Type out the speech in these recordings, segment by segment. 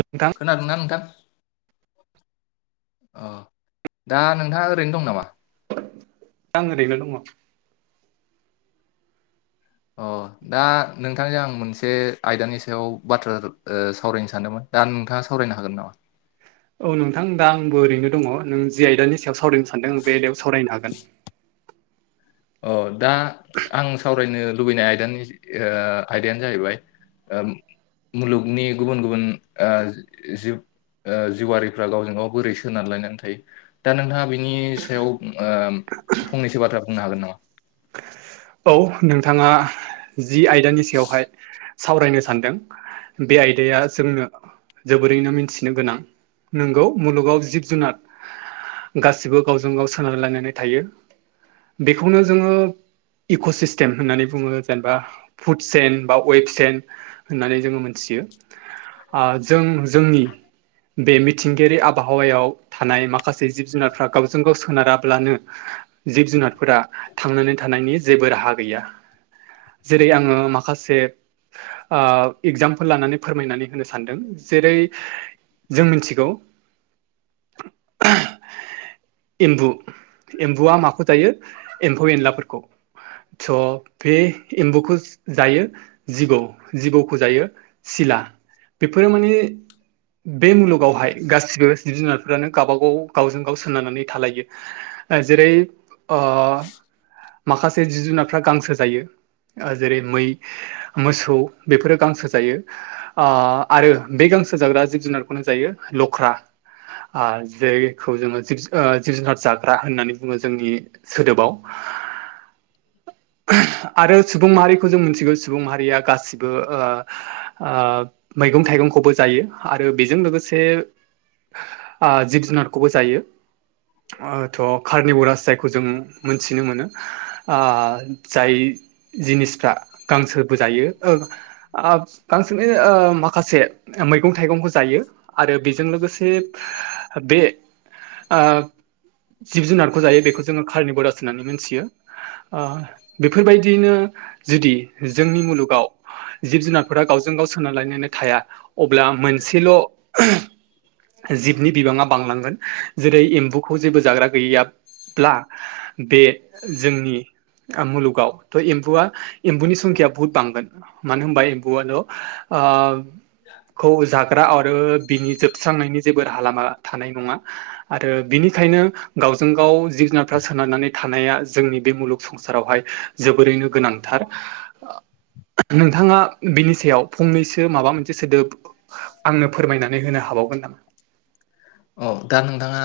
नोंथां खोनादोंना नोंथां अ दा नोंथाङा ओरैनो दं नामा आं ओरैनो' दङ अ दा नोंथांजों आं मोनसे आयदानि सायाव बाथ्रा सावरायनो सानदोंमोन दा नोंथाङा सावरायनो हागोन नामा? औ नोंथां दा आंबो ओरैनो दङ नों जि आयदानि सायाव सावरायनो सानदों बे आयदायाव सावरायनो हागोन अ दा आं सावरायनो लुबैनाय आयदानि आयदायानो जाहैबाय मुलुगनि गुबुन गुबुन जिब जिउवारिफ्रा गावजों गाव बोरै सोनार लायनानै थायो दा नोंथाङा बिनि सायाव फंनैसो बाथ्रा बुंनो हागोन नामा? औ नोंथाङा जि आयदानि सायावहाय सावरायनो सानदों बे आयदाया जोंनो जोबोरैनो मिथिनो गोनां नोंगौ मुलुगाव जिब जुनार गासिबो गावजों गाव सोनारलायनानै थायो बेखौनो जोङो इक' सिस्टेम होननानै बुङो जेनेबा फुड सेेन बा वेब सेन होननानै जोङो मोनथियो जों जोंनि बे मिथिंगायारि आबहावायाव थानाय माखासे जिब जुनारफ्रा गावजों गाव सोनाराब्लानो जिब जुनारफोरा थांनानै थानायनि जेबो राहा गैया जेरै आङो माखासे एगजामपोल लानानै फोरमायनानै होनो सानदों जेरै जों मिथिगौ [inaudible] एम्बु एम्बुआ माखौ जायो एम्फौ एनलाफोरखौ स' बे एम्बुखौ जायो जिबौ जिबौखौ जायो सिला बेफोरो माने बे मुलुगावहाय गासिबो जिब जुनारफोरानो गावबा गाव गावजों गाव सोनारनानै थालायो जेरै ओ माखासे जिब जुनारफ्रा गांसो जायो जेरै मै मोसौ बेफोरो गांसो जायो आरो बे गांसो जाग्रा जिब जुनारखौनो जायो लख्रा जायखौ जोङो जिब जुनार जाग्रा होननानै बुङो जोंनि सोदोबाव आरो सुबुं माहारिखौ जों मिथिगौ सुबुं माहारिया गासिबो ओ मैगं थाइगंखौबो जायो आरो बेजों लोगोसे जिब जुनारखौबो जायो थ' कार्निवरास जायखौ जों मोनथिनो मोनो। जाय जिनिसफ्रा गांसोबो जायो। बांसिनै माखासे मैगं थाइगंखौ जायो। आरो बेजों लोगोसे बे। जिब जुनारखौ जायो बेखौ जोङो खारनि बररास होननानै मिथियो। बेफोरबायदियैनो जुदि जोंनि मुलुगाव जिब जुनारफोरा गावजों गाव सोनारलायनानै थाया अब्ला मोनसेल'। जिबनि बिबाङा बांलांगोन जेरै एम्बुखौ जेबो जाग्रा गैयाब्ला बे जोंनि मुलुगाव थह एम्बुआ एम्बुनि संखयााया बुहुत बांगोन मानो होनबा एम्बुआल' खौ ज हाग्रा आरो बिनि जोबस्रांनायनि जेबो राहा लामा थानाय नङा। आरो बिनिखायनो गावजों गाव जिब जुनारफ्रा सोनारनानै थानाया जोंनि बे मुलुग संसार। सारावहाय जोबोरैनो गोनांथार नोंथाङा बिनि सायाव फंनैसो माबा मोनसे सोदोब। आंनो फोरमायनानै होनो हाबावगोन नामा? औ दा नोंथाङा।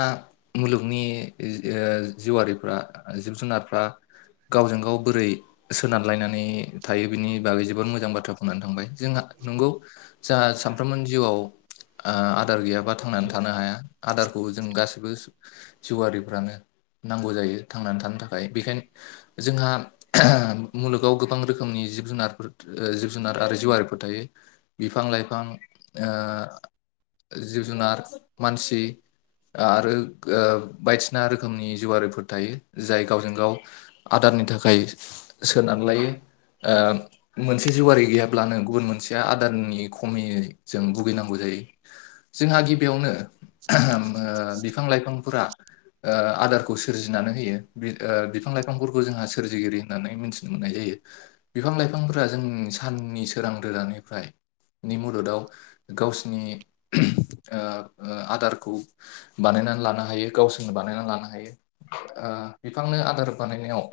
मुलुगनि ओ जिउआरिफ्रा जिउ जुनारफ्रा गावजों गाव बोरै सोनारलायनानै थायो बिनि बागै जोबोद मोजां बाथ्रा बुंनानै थांबाय जोंहा नंगौ। जाहा सानफ्रोमबो जिउआव ओ आदार गैयाबा थांनानै था थानो हाया आदारखौ जों गासिबो। जिउआिफ्रानो नांगौ जायो थांनानै थानो थाखाय बेखाय जोंहा। मुलुगाव गोबां रोखोमनि जिब जुनारफोर जिब जुनार आरो जिउआारिफोर थायो। बिफां लाइफां जिब जुनार मानसि आरो बायदिसिना रोखोमनि जुवारिफोर थायो जाय गावजों गाव आदारनि थाखाय सोनार लायो। मोनसे जेवारि गैयाब्लानो गुबुन मोनसेया आदारनि खमि जजों भुगिनांगौ जायो। जोंहा गिबियावनो बिफां-लाइफांफोरा ओ आदारखौ सोरजिनानै होयो बिफां लाइफांफोरखौ जोंहा सोरजिगिरि होननानै मिथिनो मोननाय जायो। बिफां लाइफांफोरा जों साननि सोरां रोदानिफ्राय नि मददाव गावसिनि ओ आदारखौ। बानायनानै लानो हायो गावसोरनो बानायनानै लानो हायो ओ बिफांनो आदार बानायनायाव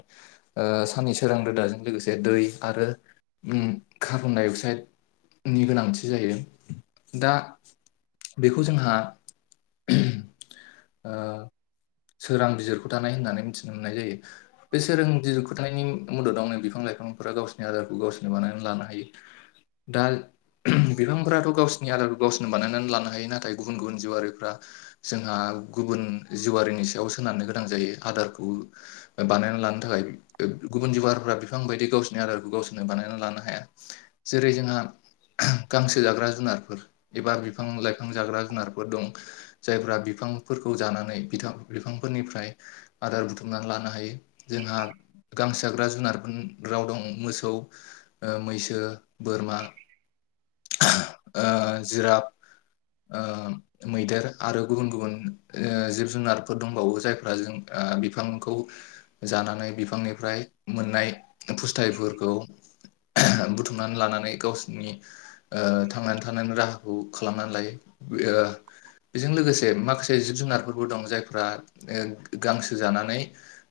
ओ साननि सोरां रोदाजों लोगोसे दै आरो कार्बनडाइ अक्साइड नि गोनांथि जायो दा बेखौ जोंहा [unintelligible] ओ सोरां बिजिरखौ थानाय होननानै मिथिनो मोननाय जायो। बे सोरां बिजिरख'नि मददावनो बिफां लाइफांफोरा गावसिनि आदारखौ गावसोरनो बानायानानै लानो हायो। दा बिफांफोराथ' गावसिनि आदारखौ गावसोरनो बानायनानै लानो हायो नाथाय। गुबुन गुबुन जिउआारिफ्रा जोंहा गुबुन जिवारिनि सायाव सोनारनो गोनां जायो आदारखौ बानायना लानो थाखाय। गुबुन जुुनारफोरा बिफां बायदि गावसोरनि आदारखौ गावसोरनो बानायना लानो हाया जेरै जोंहा गांसो जाग्रा जुनारफोर एबा बिफां लाइफां जाग्रा जुनारफोर दं। जायफ्रा बिफांफोरखौ जानानै बिफांफोरनिफ्राय आदार बुथुमनानै लानो हायो जोंहा गांसो जाग्रा जुनारफोर राव दं मोसौ। ओ मैसो बोरमा ओ जिराफ ओ मैदेर आरो गुबुन गुबुन ओ जिब जुनारफोर दंबावो जायफ्रा जों ओ बिफांखौ। जानानै बिफांनिफ्राय मोननाय फुस्थायुफोरखौ बुथुमनानै लानानै गावसिनि ओ थांनानै थानायनि राहाखौ खालामनानै लायो ओ बेजों लोगोसे माखासे जिब जुनारफोरबो दं जायफ्रा ओ गांसो जानानै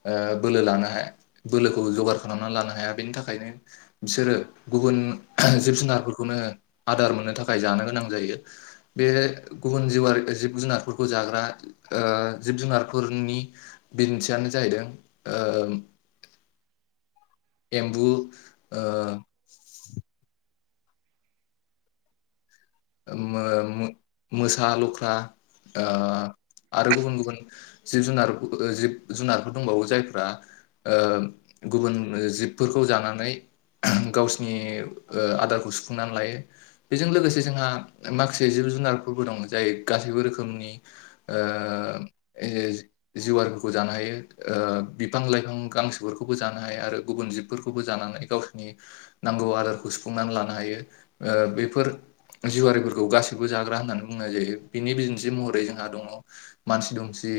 ओ बोलो लानो हाया बोलोखौ जगार खालामनानै लानो हाया बेनि थाखायनो बिसोरो गुबुन जिब जुनारफोरखौनो आदार मोननो थाखाय जानो गोनां जायो बे गुबुन जिउआरि जिब जुनारफोरखौ खौ जाग्रा ओ जिब जुनारफोरनि बिन्थियानो जाहैदों ओ एम्बु ओ मो-मोसा लख्रा ओ आरो गुबुन गुबुन जिब जुनार जिब जुनारफोर दंबावो जायफ्रा ओ गुबुन जिबफोरखौ जानानै गावसिनि ओ आदारखौ सुफुंनानै लायो बेजों लोगोसे जोंहा माखासे जिब जुनारफोरबो दं जाय गासैबो रोखोमनि ओ ए जिवारिफोरखौ जानो हायो ओ बिफां लाइफां गांसोफोरखौबो जानो हायो आरो गुबुन जिबफोरखौबो जानानै गावसोरनि नांगौ आदारखौ सुफुंनानै लानो हायो ओ बेफोर जिवारिफोरखौ गासैबो जाग्रा होननानै बुंनाय जायो बिनि बिदिन्थि महरै जोंहा दङ मानसि दुमसि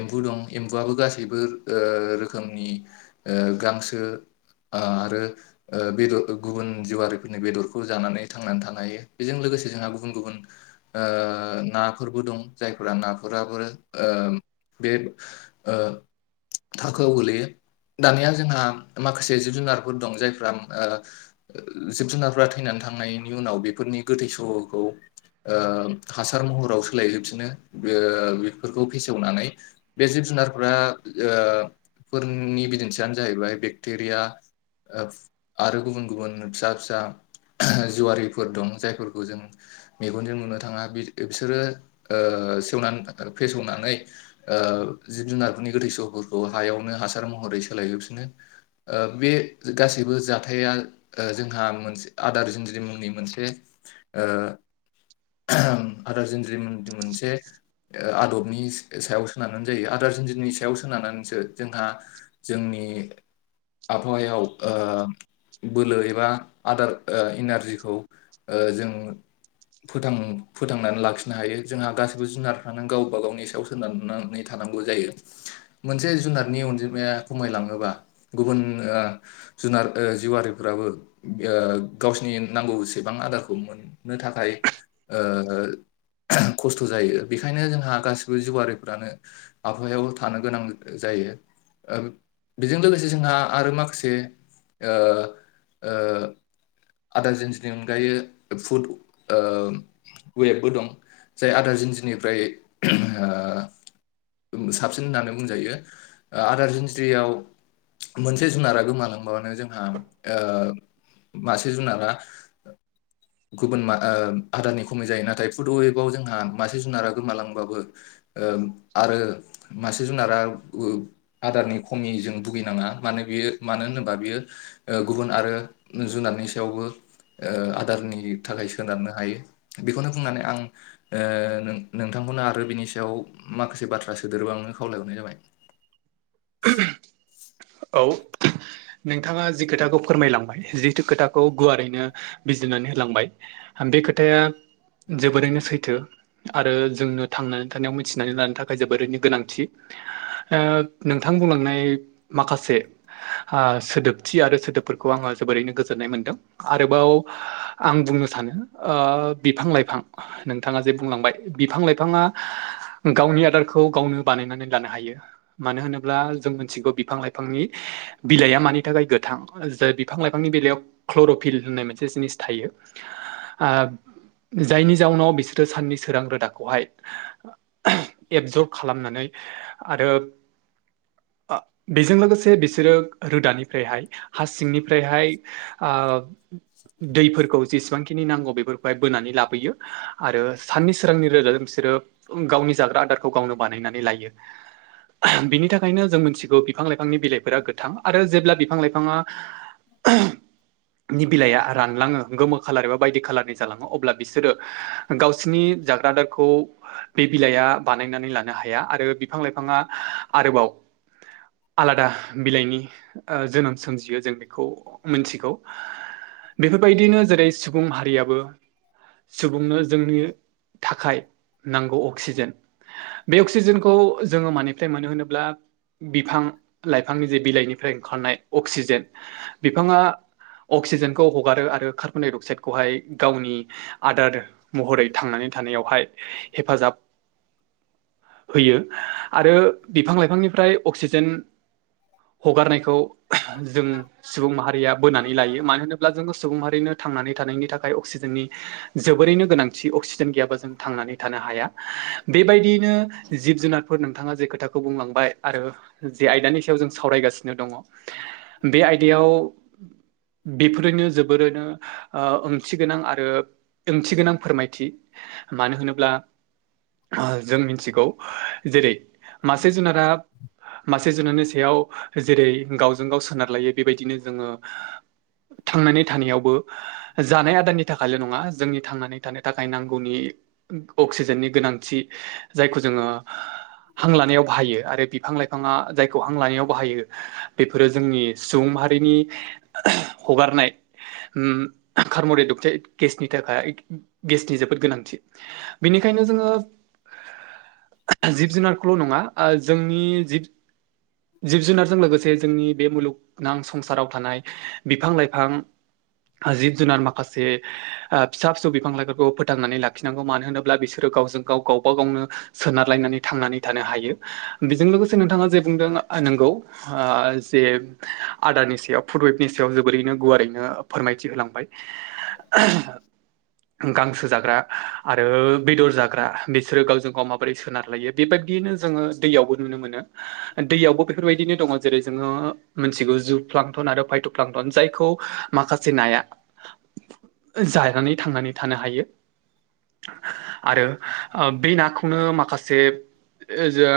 एम्बु दं एम्बुआबो गासैबो ओ रोखोमनि ओ गांसो ओ आरो ओ बेदर गुबुन जिवारिफोरनि बेदरखौ जानानै थांनानै थानो हायो बेजों लोगोसे जोंहा गुबुन गुबुन ओ नाफोरबो दं जायफोरा नाफोराबो ओ बे ओ थाखोआव गोलैयो दानिया जोंहा माखासे जिब जुनारफोर दं जायफ्रा ओ जिब जुनारफोरा थैनानै थांनायनि उनाव बेफोरनि गोथै सह'खौ ओ हासार महराव सोलायजोबफिनो ओ बेफोरखौ फेसेवनानै बे जिब जुनारफोरा ओ फोरनि बिदिन्थियानो जाहैबाय बेक्टेरिया ओ आरो गुबुन गुबुन फिसा फिसा जुवारिफोर दं जाय फोरखौ जों मेगनजों लुनो थाङा बिसोरो ओ सेवनानै फेसवनानै ओ जिब जुनारफोरनि गोथै सहफोरखौ हायावनो हासार महरै सोलायहफिनो बे गासैबो जाथाया ओ जोंहा मोनसे आदार जुनजनि मुंनि मोनसे ओ आदारनज्रि मोनसे आदबनि सायाव सोनारनानै जायो आदार जिन्जनि सायाव सोनारनानैसो जोंहा जोंनि आबहावायाव ओ बोलो एबा आदार ओ इनारजिखौ जों फथां फोथांनानै लाखिनो हायो जोंहा गासिबो जुनारफ्रानो गावबा गावनि सायाव खोननानै थानांगौ जायो मोनसे जुनारनि अनजिमाया खमायलाङोबा गुबुन जुनार जिउआारिफोराबो ओ गावसिनि नांगौसे गोबां आदारखौ मोननो थाखाय ओ खस्थ' जायो बेखायनो जोंहा गासिबो जिउआरिफ्रानो आबहावायाव थानो गोनां जायो बेजों लोगोसे जोंहा आरो माखासे ओ ओ आदार जिन्जि बेनि अनगायै फुड ओ वेबबो दं जाय आदार जिन्जिनिफ्राय ओ साबसिन होननानै बुंजायो आदार जिन्ज्रियाव मोनसे जुनारा गोमालांबानो जोंहा मासे जुनारा गुबुन आदारनि खमै जायो नाथाय फुड अवेबाव जोंहा मासे जुनारा गोमालांबाबो आरो मासे जुनारा आदारनि खमि जों भुगिनाङा मानो बियो मानो होनोबा बियो गुबुन आरो जुनारनि सायावबो आदारनि थाखाय सोनारनो हायो बेखौनो बुंनानै आं नोंथांखौनो आरो बिनि सायाव माखासे बाथ्रा सोदेरोबा नोो खावलायहरनाय जाबाय [unintelligible] औ नोंथाङा जि खोथाखौ फोरमायलांबाय जिथु खोथाखौ गुवारैनो बिजिरनानै होलांबाय बे खोथाया जोबोरैनो सैथो आरो जोंनो थांनानै थानायाव मिथिनानै लानो थाखाय जोबोरैनो गोनांथि नोंथां बुंलांनाय माखासे सोदोबथि आरो सोदोबफोरखौ आङो जोबोरैनो गोजोननाय मोनदों आरोबाव आं बुंनो सानो बिफां लाइफां नोंथाङा जे बुंलांबाय बिफां लाइफाङा गावनि आदारखौ गावनो बानायनानै लानो हायो मानो होनोब्ला जों मोनथिगौ बिफां लाइफांनि बिलाइआ मानि थाखाय गोथां ज बिफां लाइफांनि बिलइायाव क्लर'फिल होननाय मोनसे जिनिस थायो जायनि जाउनाव बिसोरो साननि सोरां रोदाखौहाय एबजर्ब खालामनानै आरो बेजों लोगोसे बिसोरो रोदानिफ्रायहाय हा सिंनिफ्रायहाय दैफोरखौ जेसेबांखिनि नांगौ बेफोरखौहाय बोनानै लाबोयो आरो साननि सोरांनि रोजजोंों बिसोरो गावनि जाग्रा आदारखौ गावनो बानायनानै लायो बिनि थाखायनो जों मिथिगौ बिफां लाइफांनि बिलाइफोरा गोथां आरो जेब्ला बिफां लाइफाङा [inaudible] नि बिलाइया रानलाङो गोमो खालार एबा बायदि खालारनि जालाङो अब्ला बिसोरो गावसिनि जाग्रा आदारखौ बे बिलाइआ बानायनानै लानो हाया आरो बिफां लाइफाङा आरोबाव आलादा बिलाइनि जोनोम सोमजियो जों बेखौ मोनथि बेफोरबायदिनो जेरै सुबुं हारियाबो सुबुंनो जोंनि थाखाय नांगौ अक्सिजेन बे अक्सिजेनखौ जोङो माने फ्राय मानो होनोब्ला बिफां लाइफांनि जे बिलाइनिफ्राय ओंखारनाय अक्सिजेन बिफाङा अक्सिजेनखौ हगारो आरो कार्बन डाइ अक्साइड खौहाय गावनि आदार महरै थांनानै थानायावहाय हेफाजाब होयो आरो बिफां लाइफांनिफ्राय अक्सिजेन हगारनायखौ जों सुबुं माहारिया बोनानै लायो मानो होनोब्ला जोङो सुबुं मारिनो थांनानै थानायनि थाखाय अक्सिजेननि जोबोरैनो गोनांथि अक्सिजेन गैयाबा जों थांनानै थानो हाया बेबायदियैनो जिब जुनार फोर नोंथाङा जे खोथाखौ बुंलांबाय आरो जे आयदानि सायाव जों सावरायगासिनो दङ बे आयदायाव बेफोरनो जोबोरैनो ओंथि गोनां आरो ओंथि गोनां फोरमायथि मानो होनोब्ला जों मिथिगौ जेरै मासे जुनारा मा सासे जुनारनि सायाव जेरै गावजों गाव सोनार लायो बेबायदिनो जोङो थांनानै थानायावबो जानाय आदारनि थाखायल' नङा जोंनि थांनानै थानो थाखाय नांगौनि अक्सिजेननि गोनांथि जायखौ जोङो हां लानायाव बाहायो आरो बिफां लाइफाङा जायखौ हां लानायाव बाहायो बेफोरो जोंनि सुबुं माहारिनि हगारनाय उम कारमरे डक्टाइट गेसनि थाखाय गेसनि जोबोद गोनांथि। बिनिखायनो जोङो जिब जुनारखौल' नङा ओ जोंनि जि जिब जुनारजों लोगोसे जोंनि बे मुलुगनां संसाराव थानाय बिफां लाइफां जिब जुनार माखासे ओ फिसा फिसौ बिफां लाइफोरखौ फोथांनानै लाखिनांगौ मानो होनोब्ला बिसोरो गावजों गाव गावबा गावनो सोनारलायनानै थांनानै थानो हायो। बिजों लोगोसे नोंथाङा जे बुंदों नोंगौ आ जे आदानि सायाव फुट वेफनि सायाव जोबोरैनो गुवारैनो फोरमायथि होलांबाय। गांसो जाग्रा आरो बेदर जाग्रा बिसोरो गावजों गाव माब बोरै सोनारलायो बेबादियैनो जोङो दैयावबो नुनो मोनो। दैयावबो बेफोरबायदिनो दङ जेरै जोङो मोनथिगौ जुग फ्लांथन आरो फायथ' फ्लांथन जायखौ माखासे नाया [inaudible] जानानै थांनानै थानो हायो। आरो ओ बि नाखौनो माखासे ओजा